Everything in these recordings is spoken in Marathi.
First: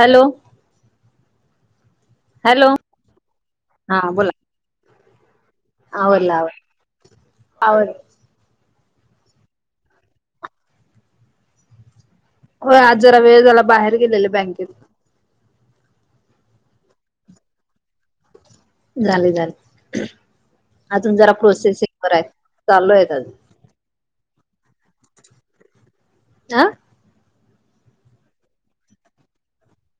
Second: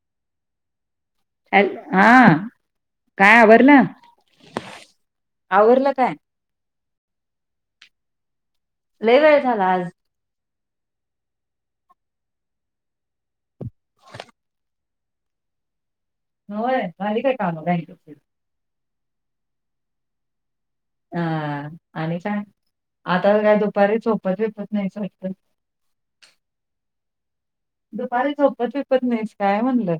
हॅलो. हा हॅलो काय आबर ना. होवला ल वेळ झाला आज हो आज जरा वेळ झाला बाहेर गेलेले बँकेत होय ली काय काम झाले झाले अजून जरा हा प्रोसेसिंग वर आणि आहेत सांग चालू आहेत आता अजून काय दुपारी झोपत विेपत नाहीच वाटतं हह दुपारी झोपत फेपत नाहीस काय म्हणलं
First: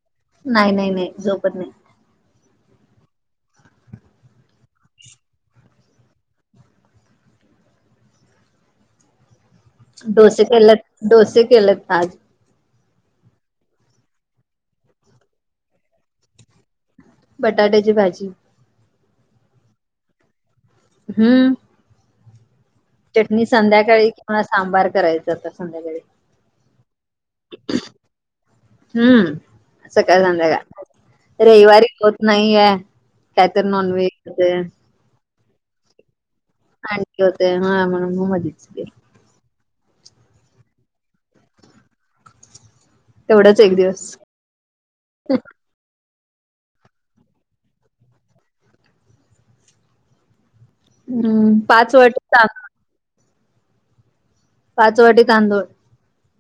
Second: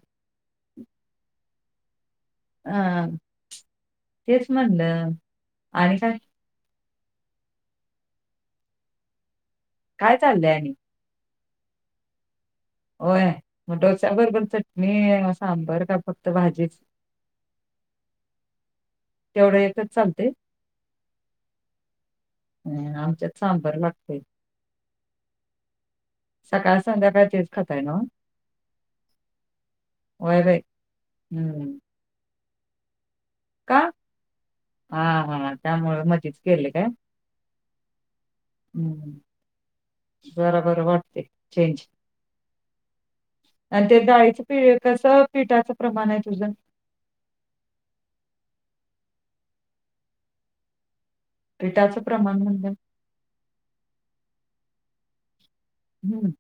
नाही नाही नाही झोपत नाही अ तेच म्हणलं आणि काय काय डोसे चाललंय आणि? केले डोसे केलेत तज होय मग डोच्या बरोबर चटणी सांबर का फक्त भाजी. बटाट्याची भाजी. तेवढं एकच चालते. हम्म हम् चटणी संध्याकाळी किंवा सांबार करायचं आ संध्याकाळी. सकाळ संध्याकाळ तेच खातय ना. हम्म सकाळ होय बाई संध्याका हम्म रविवारीत. नाहीय कायत का? Non veg. हा हा त्यामुळे मजच. आणखी होते हा म्हणून मच. बराबर वाटते चेंज. तेवढंच एक आणि ते दिवस डाळीचं पी कस पिठाच प्रमाण आहे तुजन. हम्म पाच पिठाचं प्रमाण वाटेचा. म्हणलं पाच वाटी तांदूळ. हम्म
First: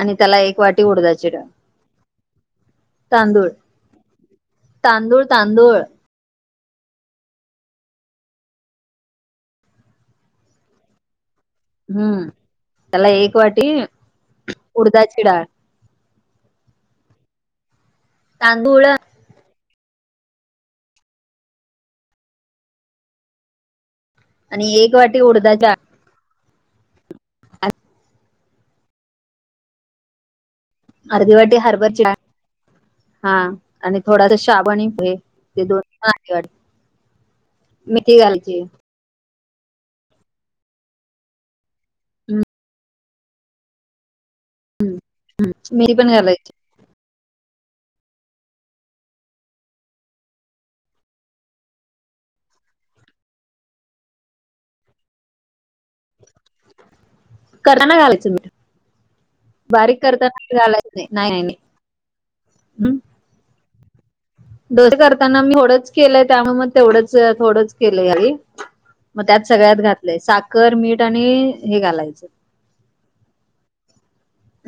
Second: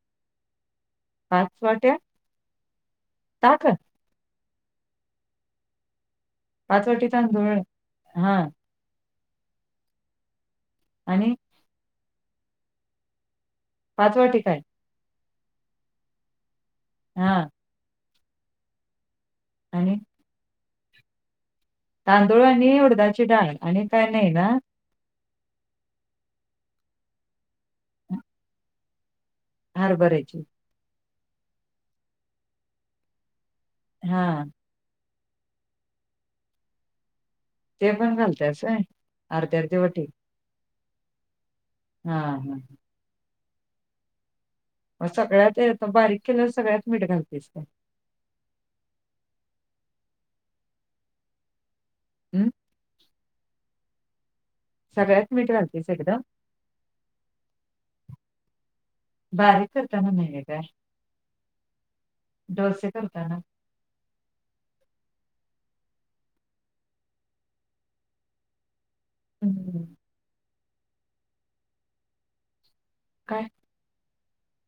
आणि त्याला एक वाटी उडायची. पाच वाट्या. तांदूळ ताक तांदूळ तांदूळ. पाचवटी धुळ हा. आणि. हम्म त्याला एक वाटी पाचवा ठिकाय उडदा चिडा हा तांदूळ. आणि तांदूळ आणि हुडदाची डाळ आणि काय नाही ना. आणि एक वाटी उडदा जा. हार बरायची अर्धी वाटी हर्भर हा आणि थोडासा हा शाबण ते दोन. पाठ वाट ते पण घालतयसय अर्ध्या अर्धे वाटी. हम् हम हम्म मग सगळ्यातेत मिरी पण बारीक घालायची केल्यास सगळ्यात मीठ घालतेस ते हम्म सगळ्यात मीठ घालतेस एकदां करा ना घालायचं म बारीक नाही आहे करताना काय झालायच नाही नाही नाही नाही ह [unintelligible] [inaudible] डोसे करताना मीथोडंच केलंय त्यामुळे मग तेवढंच थोडंच केलंय अररी मग त्यात सगळ्यात हम्म घातलंय साखर मीठ आणि हे घालायचं काय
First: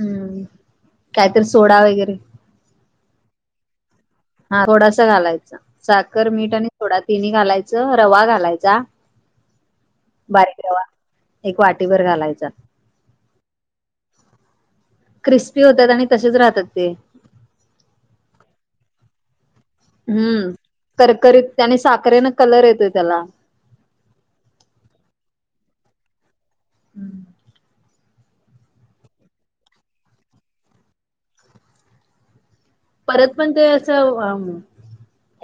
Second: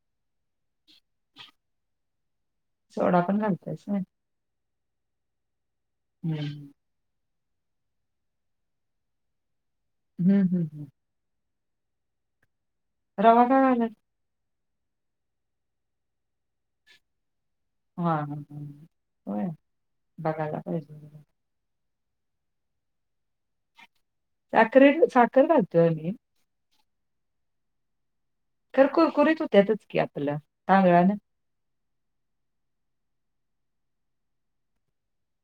हम्म कायतरी सोडा वगैरे सोडा पण घालतयस ना हा थोडासा घालायचा साखर मीठ आणि हम्म थोडा तिन घालायचं रवा घालायचा हम्म बारीक रवा हम्म. एक वाटीवरर घालायचा रवा का क्रिस्पी होतात आणि तसेच राहतात ते हा ह ह हम्म करकरीीत आणि साखरेन कलर येतोय त्याला साखरे साखरे लातू आणि हम्म खक करत होत्यातच की आपलं तांगळा ना परत पण ते असं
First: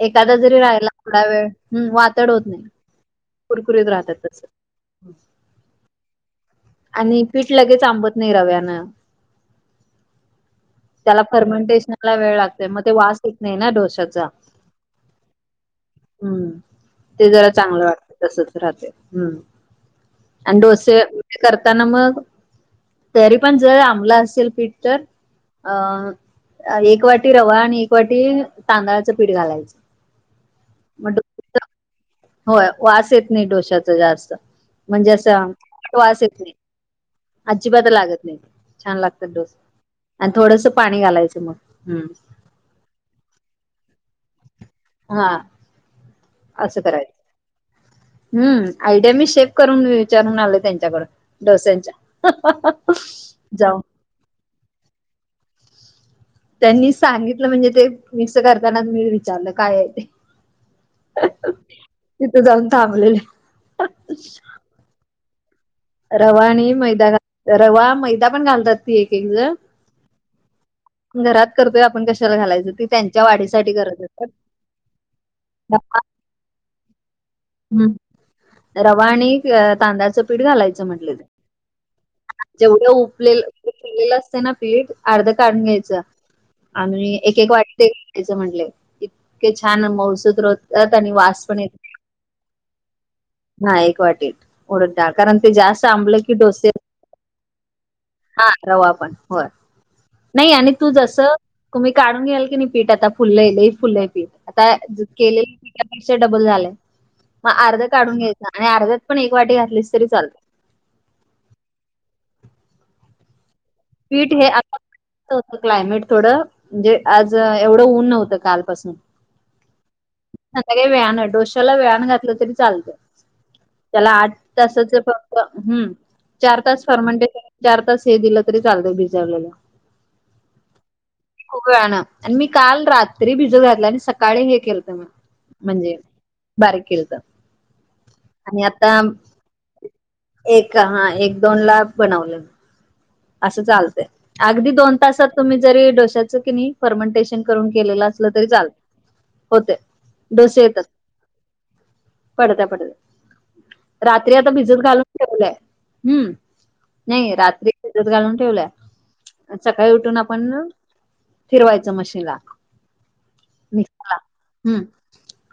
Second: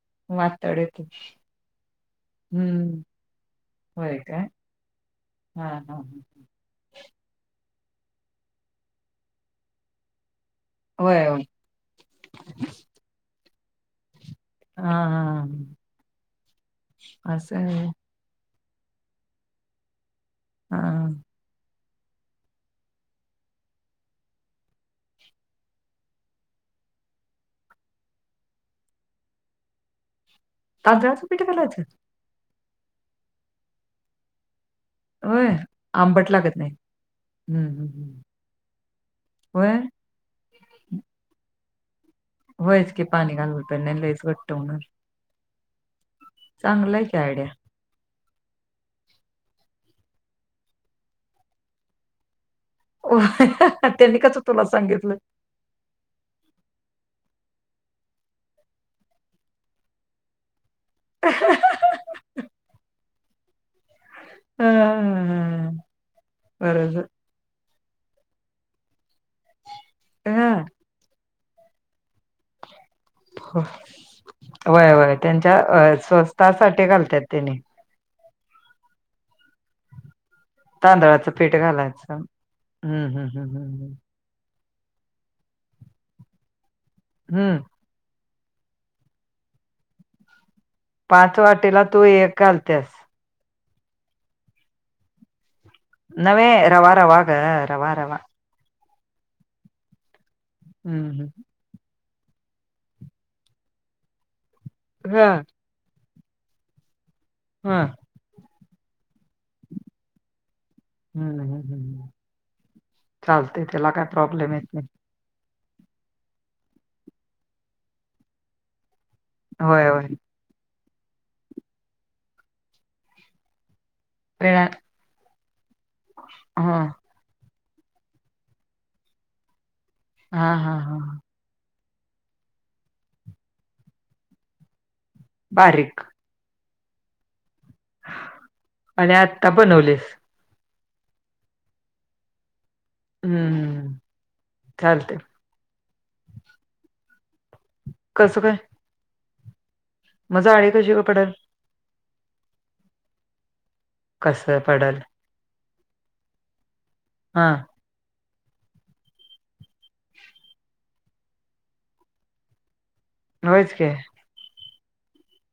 एखादा जरी वातड राहिला येतंय थोडा वेळ वातड होत नाही हम्म कुरकुरीत राहतात होय का तस हा हा हा आणि पीठ लगेच आंबत नाही रव्यानं त्याला होय होय फर्मेंटेशनला वेळ लागत मग ते वास येत नाही ना डोश्याचा हा हा हा. हम्म ते जरा असं आहे चांगलं होय वाटत तसच राहते हम्म आणि हा डोसे हा. करताना मग तरी पण जर आंमला असेल पीट तर अ एक वाटी रवा आणि एक वाटी तांदळाचं पीठ घालायचं तजळ स पठेला अच हो वास येत नाही डोश्याचा जास्त म्हणजे होय असं वास आंबट येत नाही लागत हम्म हम्म अजिबात हम्म लागत नाही छान लागतात डोस होय आणि थोडंस पाणी घालायचं मग हम् होयच की पाणी घालून प नाही लच घट्ट हो हा असं आहे करायचं की आयडिया हम्म आयडिया मी शेफ करून विचारून आले त्यांच्याकड डोस्यांच्या [inaudible] जाऊ त्यांनी कसं तुला सांगितलं त्यांनी सांगितलं म्हणजे ते मिक्स करताना मी विचारलं काय आहे ते तिथं जाऊन थांबलेले हम् हम्म हम्मम रवा आणि मैदााल रवा मैदा पण घालतात ती एक एक ज ह घरात करतोय आपण कशाला घालायचं तेी त्यां वय वय त्यांच्या अ स्वस्थासाठी घालतात त्यांनी हम् रवा आणि तांदळाचं पीठ घालायचं म्हट तांदळाचं पीठ घालायचं जेवढ उ हम्म हम्म हम्म हम्म ना पीठ अर्ध काढून घ्यायचं आणि हम्म एक एक हम्म. वाटते म्हट इतके छान महसूद पाच वाटेला तू एक घालतेस ह एक वाटीत उडत कारण ते जास्त आंबलं की नवेहे डोसे रवा रवा रवा रवा हा रवा पण हो नाही आणि तू जस हम्म तुम्ही काढून घ्याल की नाही पीठ आता फुललंले फुल आहे पीठ आता ह केले पेक्षाडबल झालंय मग ह अर्ध काढून घ्यायच आणि अर्ध्यात पण एक वाटी घातलीच तरी चालत हम्म हम्म हम्म चालतय त्याला काय पीठ हे प्रॉब्लेम येत नाही क्लायमेट थोडं म्हणजे आज एवढं ऊन नव्हतं कालपासून होय होय संधा काही व्यान आहे डोश्याला व्यान घातलं तरी चालतं त्याला आठ वेळा ताच फम्म चार हा तास फर्मंटेश चार तास हे दिलं री चालतय बिजारवल्याला हा हा हा हा खूप वेळाानं आणि मी काल रात्री भिज घातला आणि सकाळी हे केलत मग म्हणजे बारीक बारीक केल तर आणि आता आणि आत्ता बनवलेस एक हा एक दोन ला बनवलं असं हम्म चालतय अगदी दोन चालते तासात तुम्ही जरी डोश्याचं कि नाही फर्मंटेशन ून केले असलं कसं तरी काय चाल मग होते से जाळी येतात कशी पडेल पडतय पडत रात्री आता कसं भिजत पडल घालून ठेवय हम्म नाही हा रात्री भजत घालून ठेवलंय सकाळी उठून आपण फिरवायचं मशीनला होयच नि की हम्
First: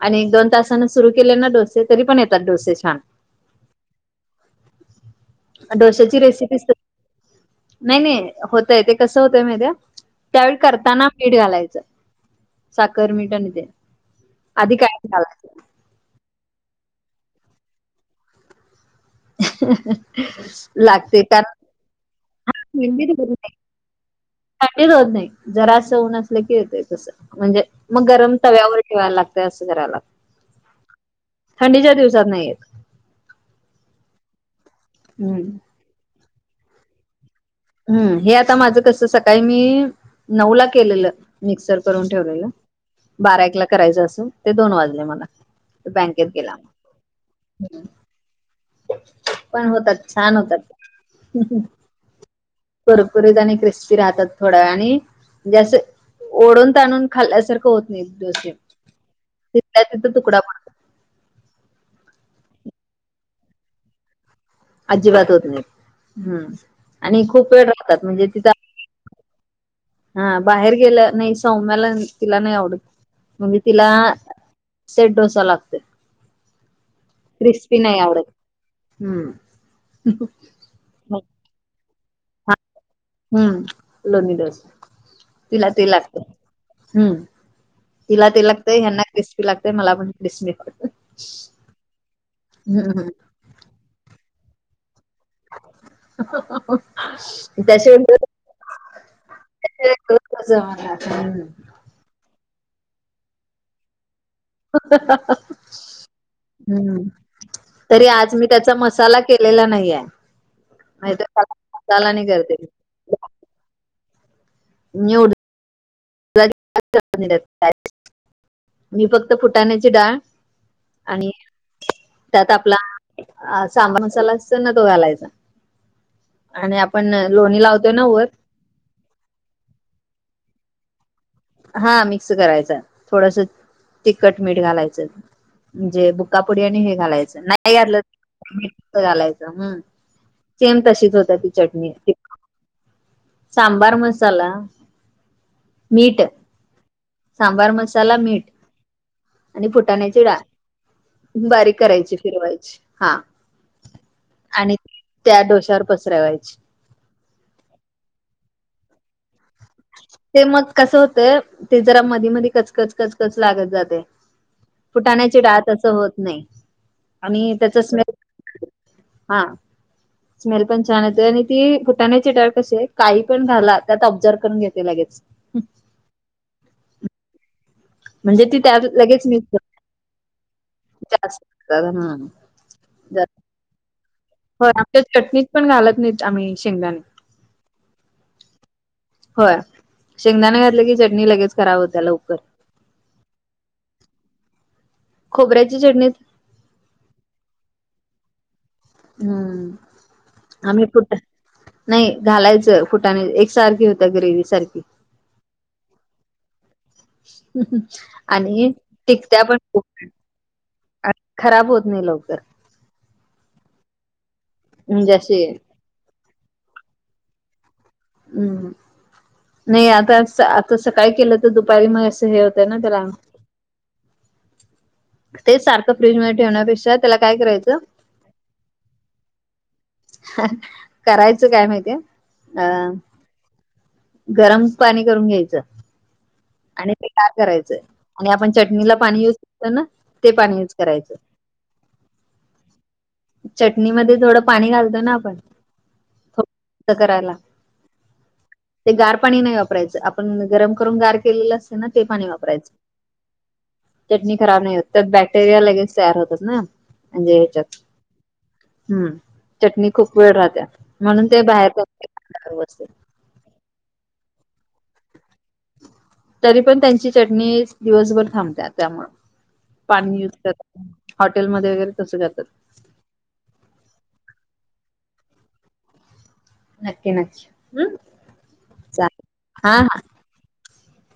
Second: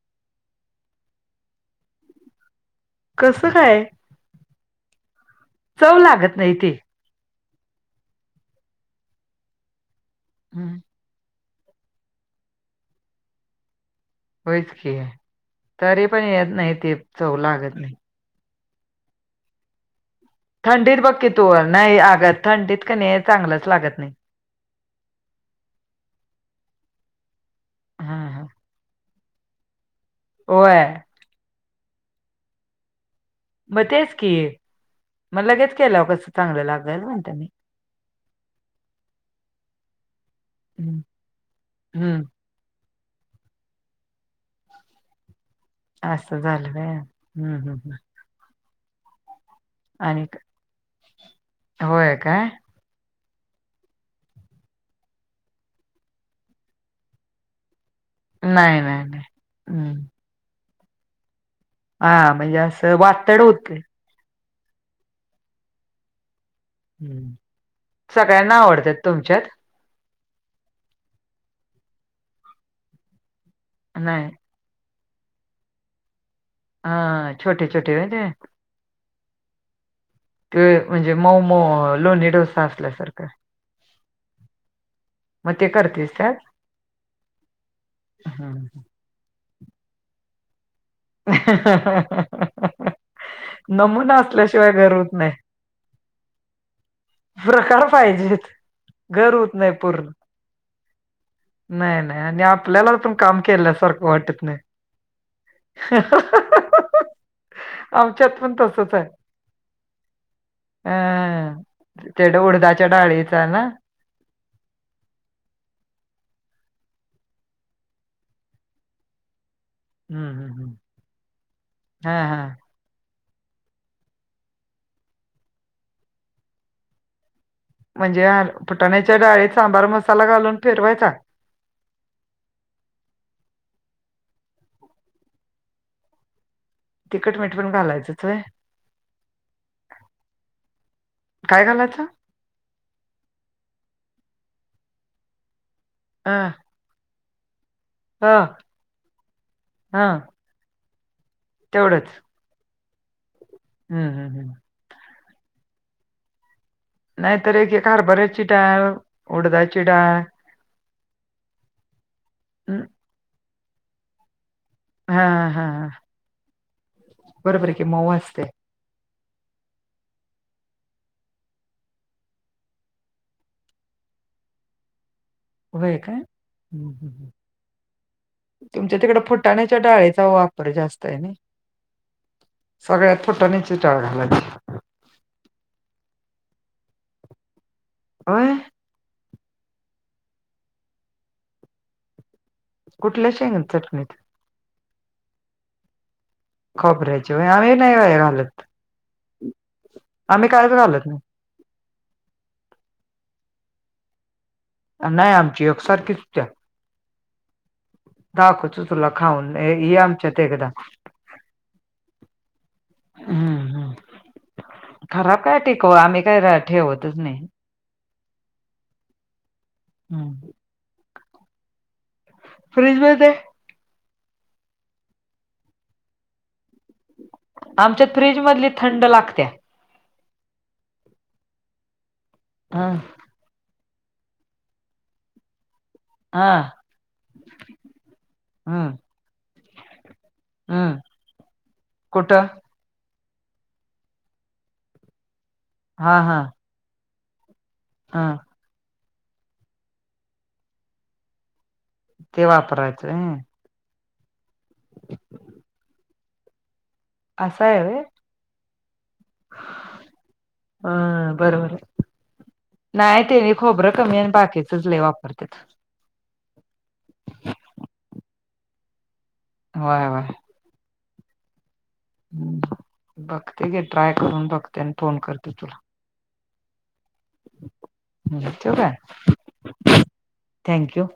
आणि दोन तासान सुरू केले ना डोसे तरी पण येतात डोसे छान कसं काय चव डोश्याची लागत नाही रेसिपी ती नाही नाही होतय ते कसं होतय मध्ये्या त्यावेळी हम्म, करताना मीठ घालायचं साखर मीठ आणि ते होयच आधी की काय घालायच तरी पण येत नाही ते चव लागत नाही ह थंडीत बघकी तू नाही आगात थंडीत क नाही चांगलंच लागत नाही सा होत नाही जरा असं ऊन असलं की येतय तस म्हणजे मग हा गरम तव्यावर ठेवायला लागत वतस करायला आहे थंडीच्या दिवसात नाहीयेत मग तेच की मग हम्म लगेच केला कसं चांगलं लागेल म्हणत मी हम्म हे आता माझं कसं सकाळी मी नऊ ला हम्म केलेलं मिक्सर करून हम्म, ठेवलेलं बारा एकला करायचं असे ते दोन वाजले मला बँकेत असं गेला झालं काय हम्म हम्म मग हम्म. पण होतात आणि छान क- होतात होय काय करपुरीत आणि क्रिस्पी राहतात थोड्या आणिण जे असं ओढून ताणून खाल्ल्यासारखं होत नाही दव नाही नाही नाही तिल्या हम्म तिथ तुकडा पण हा म्हणजे असं वातळ होत का अजिबात होत नाही् आणि हम्म. खूप वेळ राहतात म्हणजे तिथ सगळ्यांना आवडतात तुमच्यात हा बाहेर गेलं नाही सौम्याला तिला नाही आवडत म्हणजे तिला नाही सेट डोसा लागते हा छोटे छोटे होते आवडत हम्म ते म्हणजे मऊ म लोणी डोसा असल्यासारखं हम्म लोनी दस मग तिला ते करतेस त्यात लागतं, तिला ते हम्म. लागतय ह्यांना क्रीस पी लागते मला पण. [unintelligible] हम्म हम्म नमुना असल्याशिवाय घर होत नाही प्रकार त्याशिवाय गळून पाहिजेत. घर होत नाही त्याशिवाय पूर्ण. गळून कसं होणार? हम्म नाही नाही आणि आपल्याला पण काम केल्यासारखं वाटत नाही. हम्म. तरी आमच्यात आज मी पण त्याचा मसाला केलेला नाही आहेे. नाहीतर त्याला आं मसाला तेढ करते उडदाच्या डाळीच ना. येवढं [unintelligible] मी फक्त फुटाने ची डाळ हम्म, हम्म. आणि हा हा त्यात आपला आ सांभर मसाला असतो ना तो घालायचा आणि आपण लोणी लाव म्हणजे फुटाण्याच्या डाळीत सांभर मसाला घालून फिरवायचा? हा मिक्स करायचा थोडसा तिखट-मीठ घालायचं. म्हणजे बुकापुडी आणि हे तिखट घालायचं मीठ पण नाही घालायचंच होय. [inaudible] घालायचं हम्म. सेम तशीच होते ती काय चटणी. घालायचं? सांभर मसाला, मीठ अ सांबार मसाला, ह मीठ आणि ह फुटाण्याची डाळ. बारीक तेवढंच करायची फिरवायची हा. हम्म हम्म हम्म. आणि त्या डोश्यावर पसरावायची. नाहीतर एक हरबऱ्याची डाळ, उडदाची डाळ ते मग कसं होतय ते जरा मधी मधी कचकच कचकच लागत जाते. हा फुटाण्याची डळात हा तसं होत नाही आणि बरोबर आहे त्याचा की मऊ स्मेल असते. हा. स्मेल पण छान येते आणि ती फुटाण्याची डाळ कशी आहे काही पण घाला त्यात ऑब्झर करून घेते लगेच. व्हय काय म्हणजे ती त्यात तुमच्या तिकडं लगेच मिक्स फुटाण्याच्या डाळेचा वाप पडे जास्त करते आहे ना जास्त हम्म सगळ्यात फुटण्याची डाळ घालायची. हो आमच्या चटणीत पण घालत नाहीत आम्ही शेंगदाणे. होय. होय, शेंगदाने घातलं की चटणी लगेच खराब होत्या लवकर. कुठल्या शेंग चटणीत? खोबऱ्याची चटणीत. खपऱ्याची वय आम्ही नाही काय घालत. हम्म कायच आम्ही घालत नाही. फुट नाही घालायचं फुटाने एकसारखी होत्या ग्रेवी सारखी. नाही आमची एकसारखीच होत्या. हम्म् आणि दाखवतो तुला टिकत्या खाऊन. पण ए, खूप ये आमच्यात एकदा. [inaudible] आणि खराब होत नाही लवकर. हम्म हम्म म्हणजे खराब अशी काय टिकवा आम्ही काही र ठेवतच नाही. हम्म नाही आता हम्म. आता सकाळी केलं तर दुपारी मग असं हे हो ते ना फ्रीज त्याला मध्ये तेच सारखं फ्रीज मध्ये ठेवण्यापेक्षा त्याला काय करायचं आमच्या फ्रीज मधली थंड लागत्या. करायचं काय माहितीय अ ह गरम पाणी करून घ्यायचं हा आणि ते का करायचं आणि आपण चटणीला हम्म पाणी यूज करतो ना ते पाणी युज हम्म करायचं. कुठं चटणीमध्ये थोडं पाणी घालतो ना आपण हा हा थोडं करायला हा ते गार पाणी नाही वापरायचं आपण गरम करून गार केलेलं अस हाय ना ते पाणी वापरायचं. चटणी खराब नाही होत बॅक्टेरिया लगेच तयार होतात ना. म्हणजे ह्याच्यात असं आहे व्हय हम्म चटणी खूप वेळ राहत्या म्हणून ते बाहेर नाय ते मी खोबरं कमी आणि बाकीचच लय वापरत्यात. तरी पण त्यांची चटणी दिवसभर थांबते त्यामुळ होय होय पाणी युज कर हॉटेलमध्ये वगैरे तसं करतात हम्म बघते की ट्राय करून बघते आणि फोन करते तुला नक्की नक्की हम्म हं ठेव चालेल हा हा काय थँक यू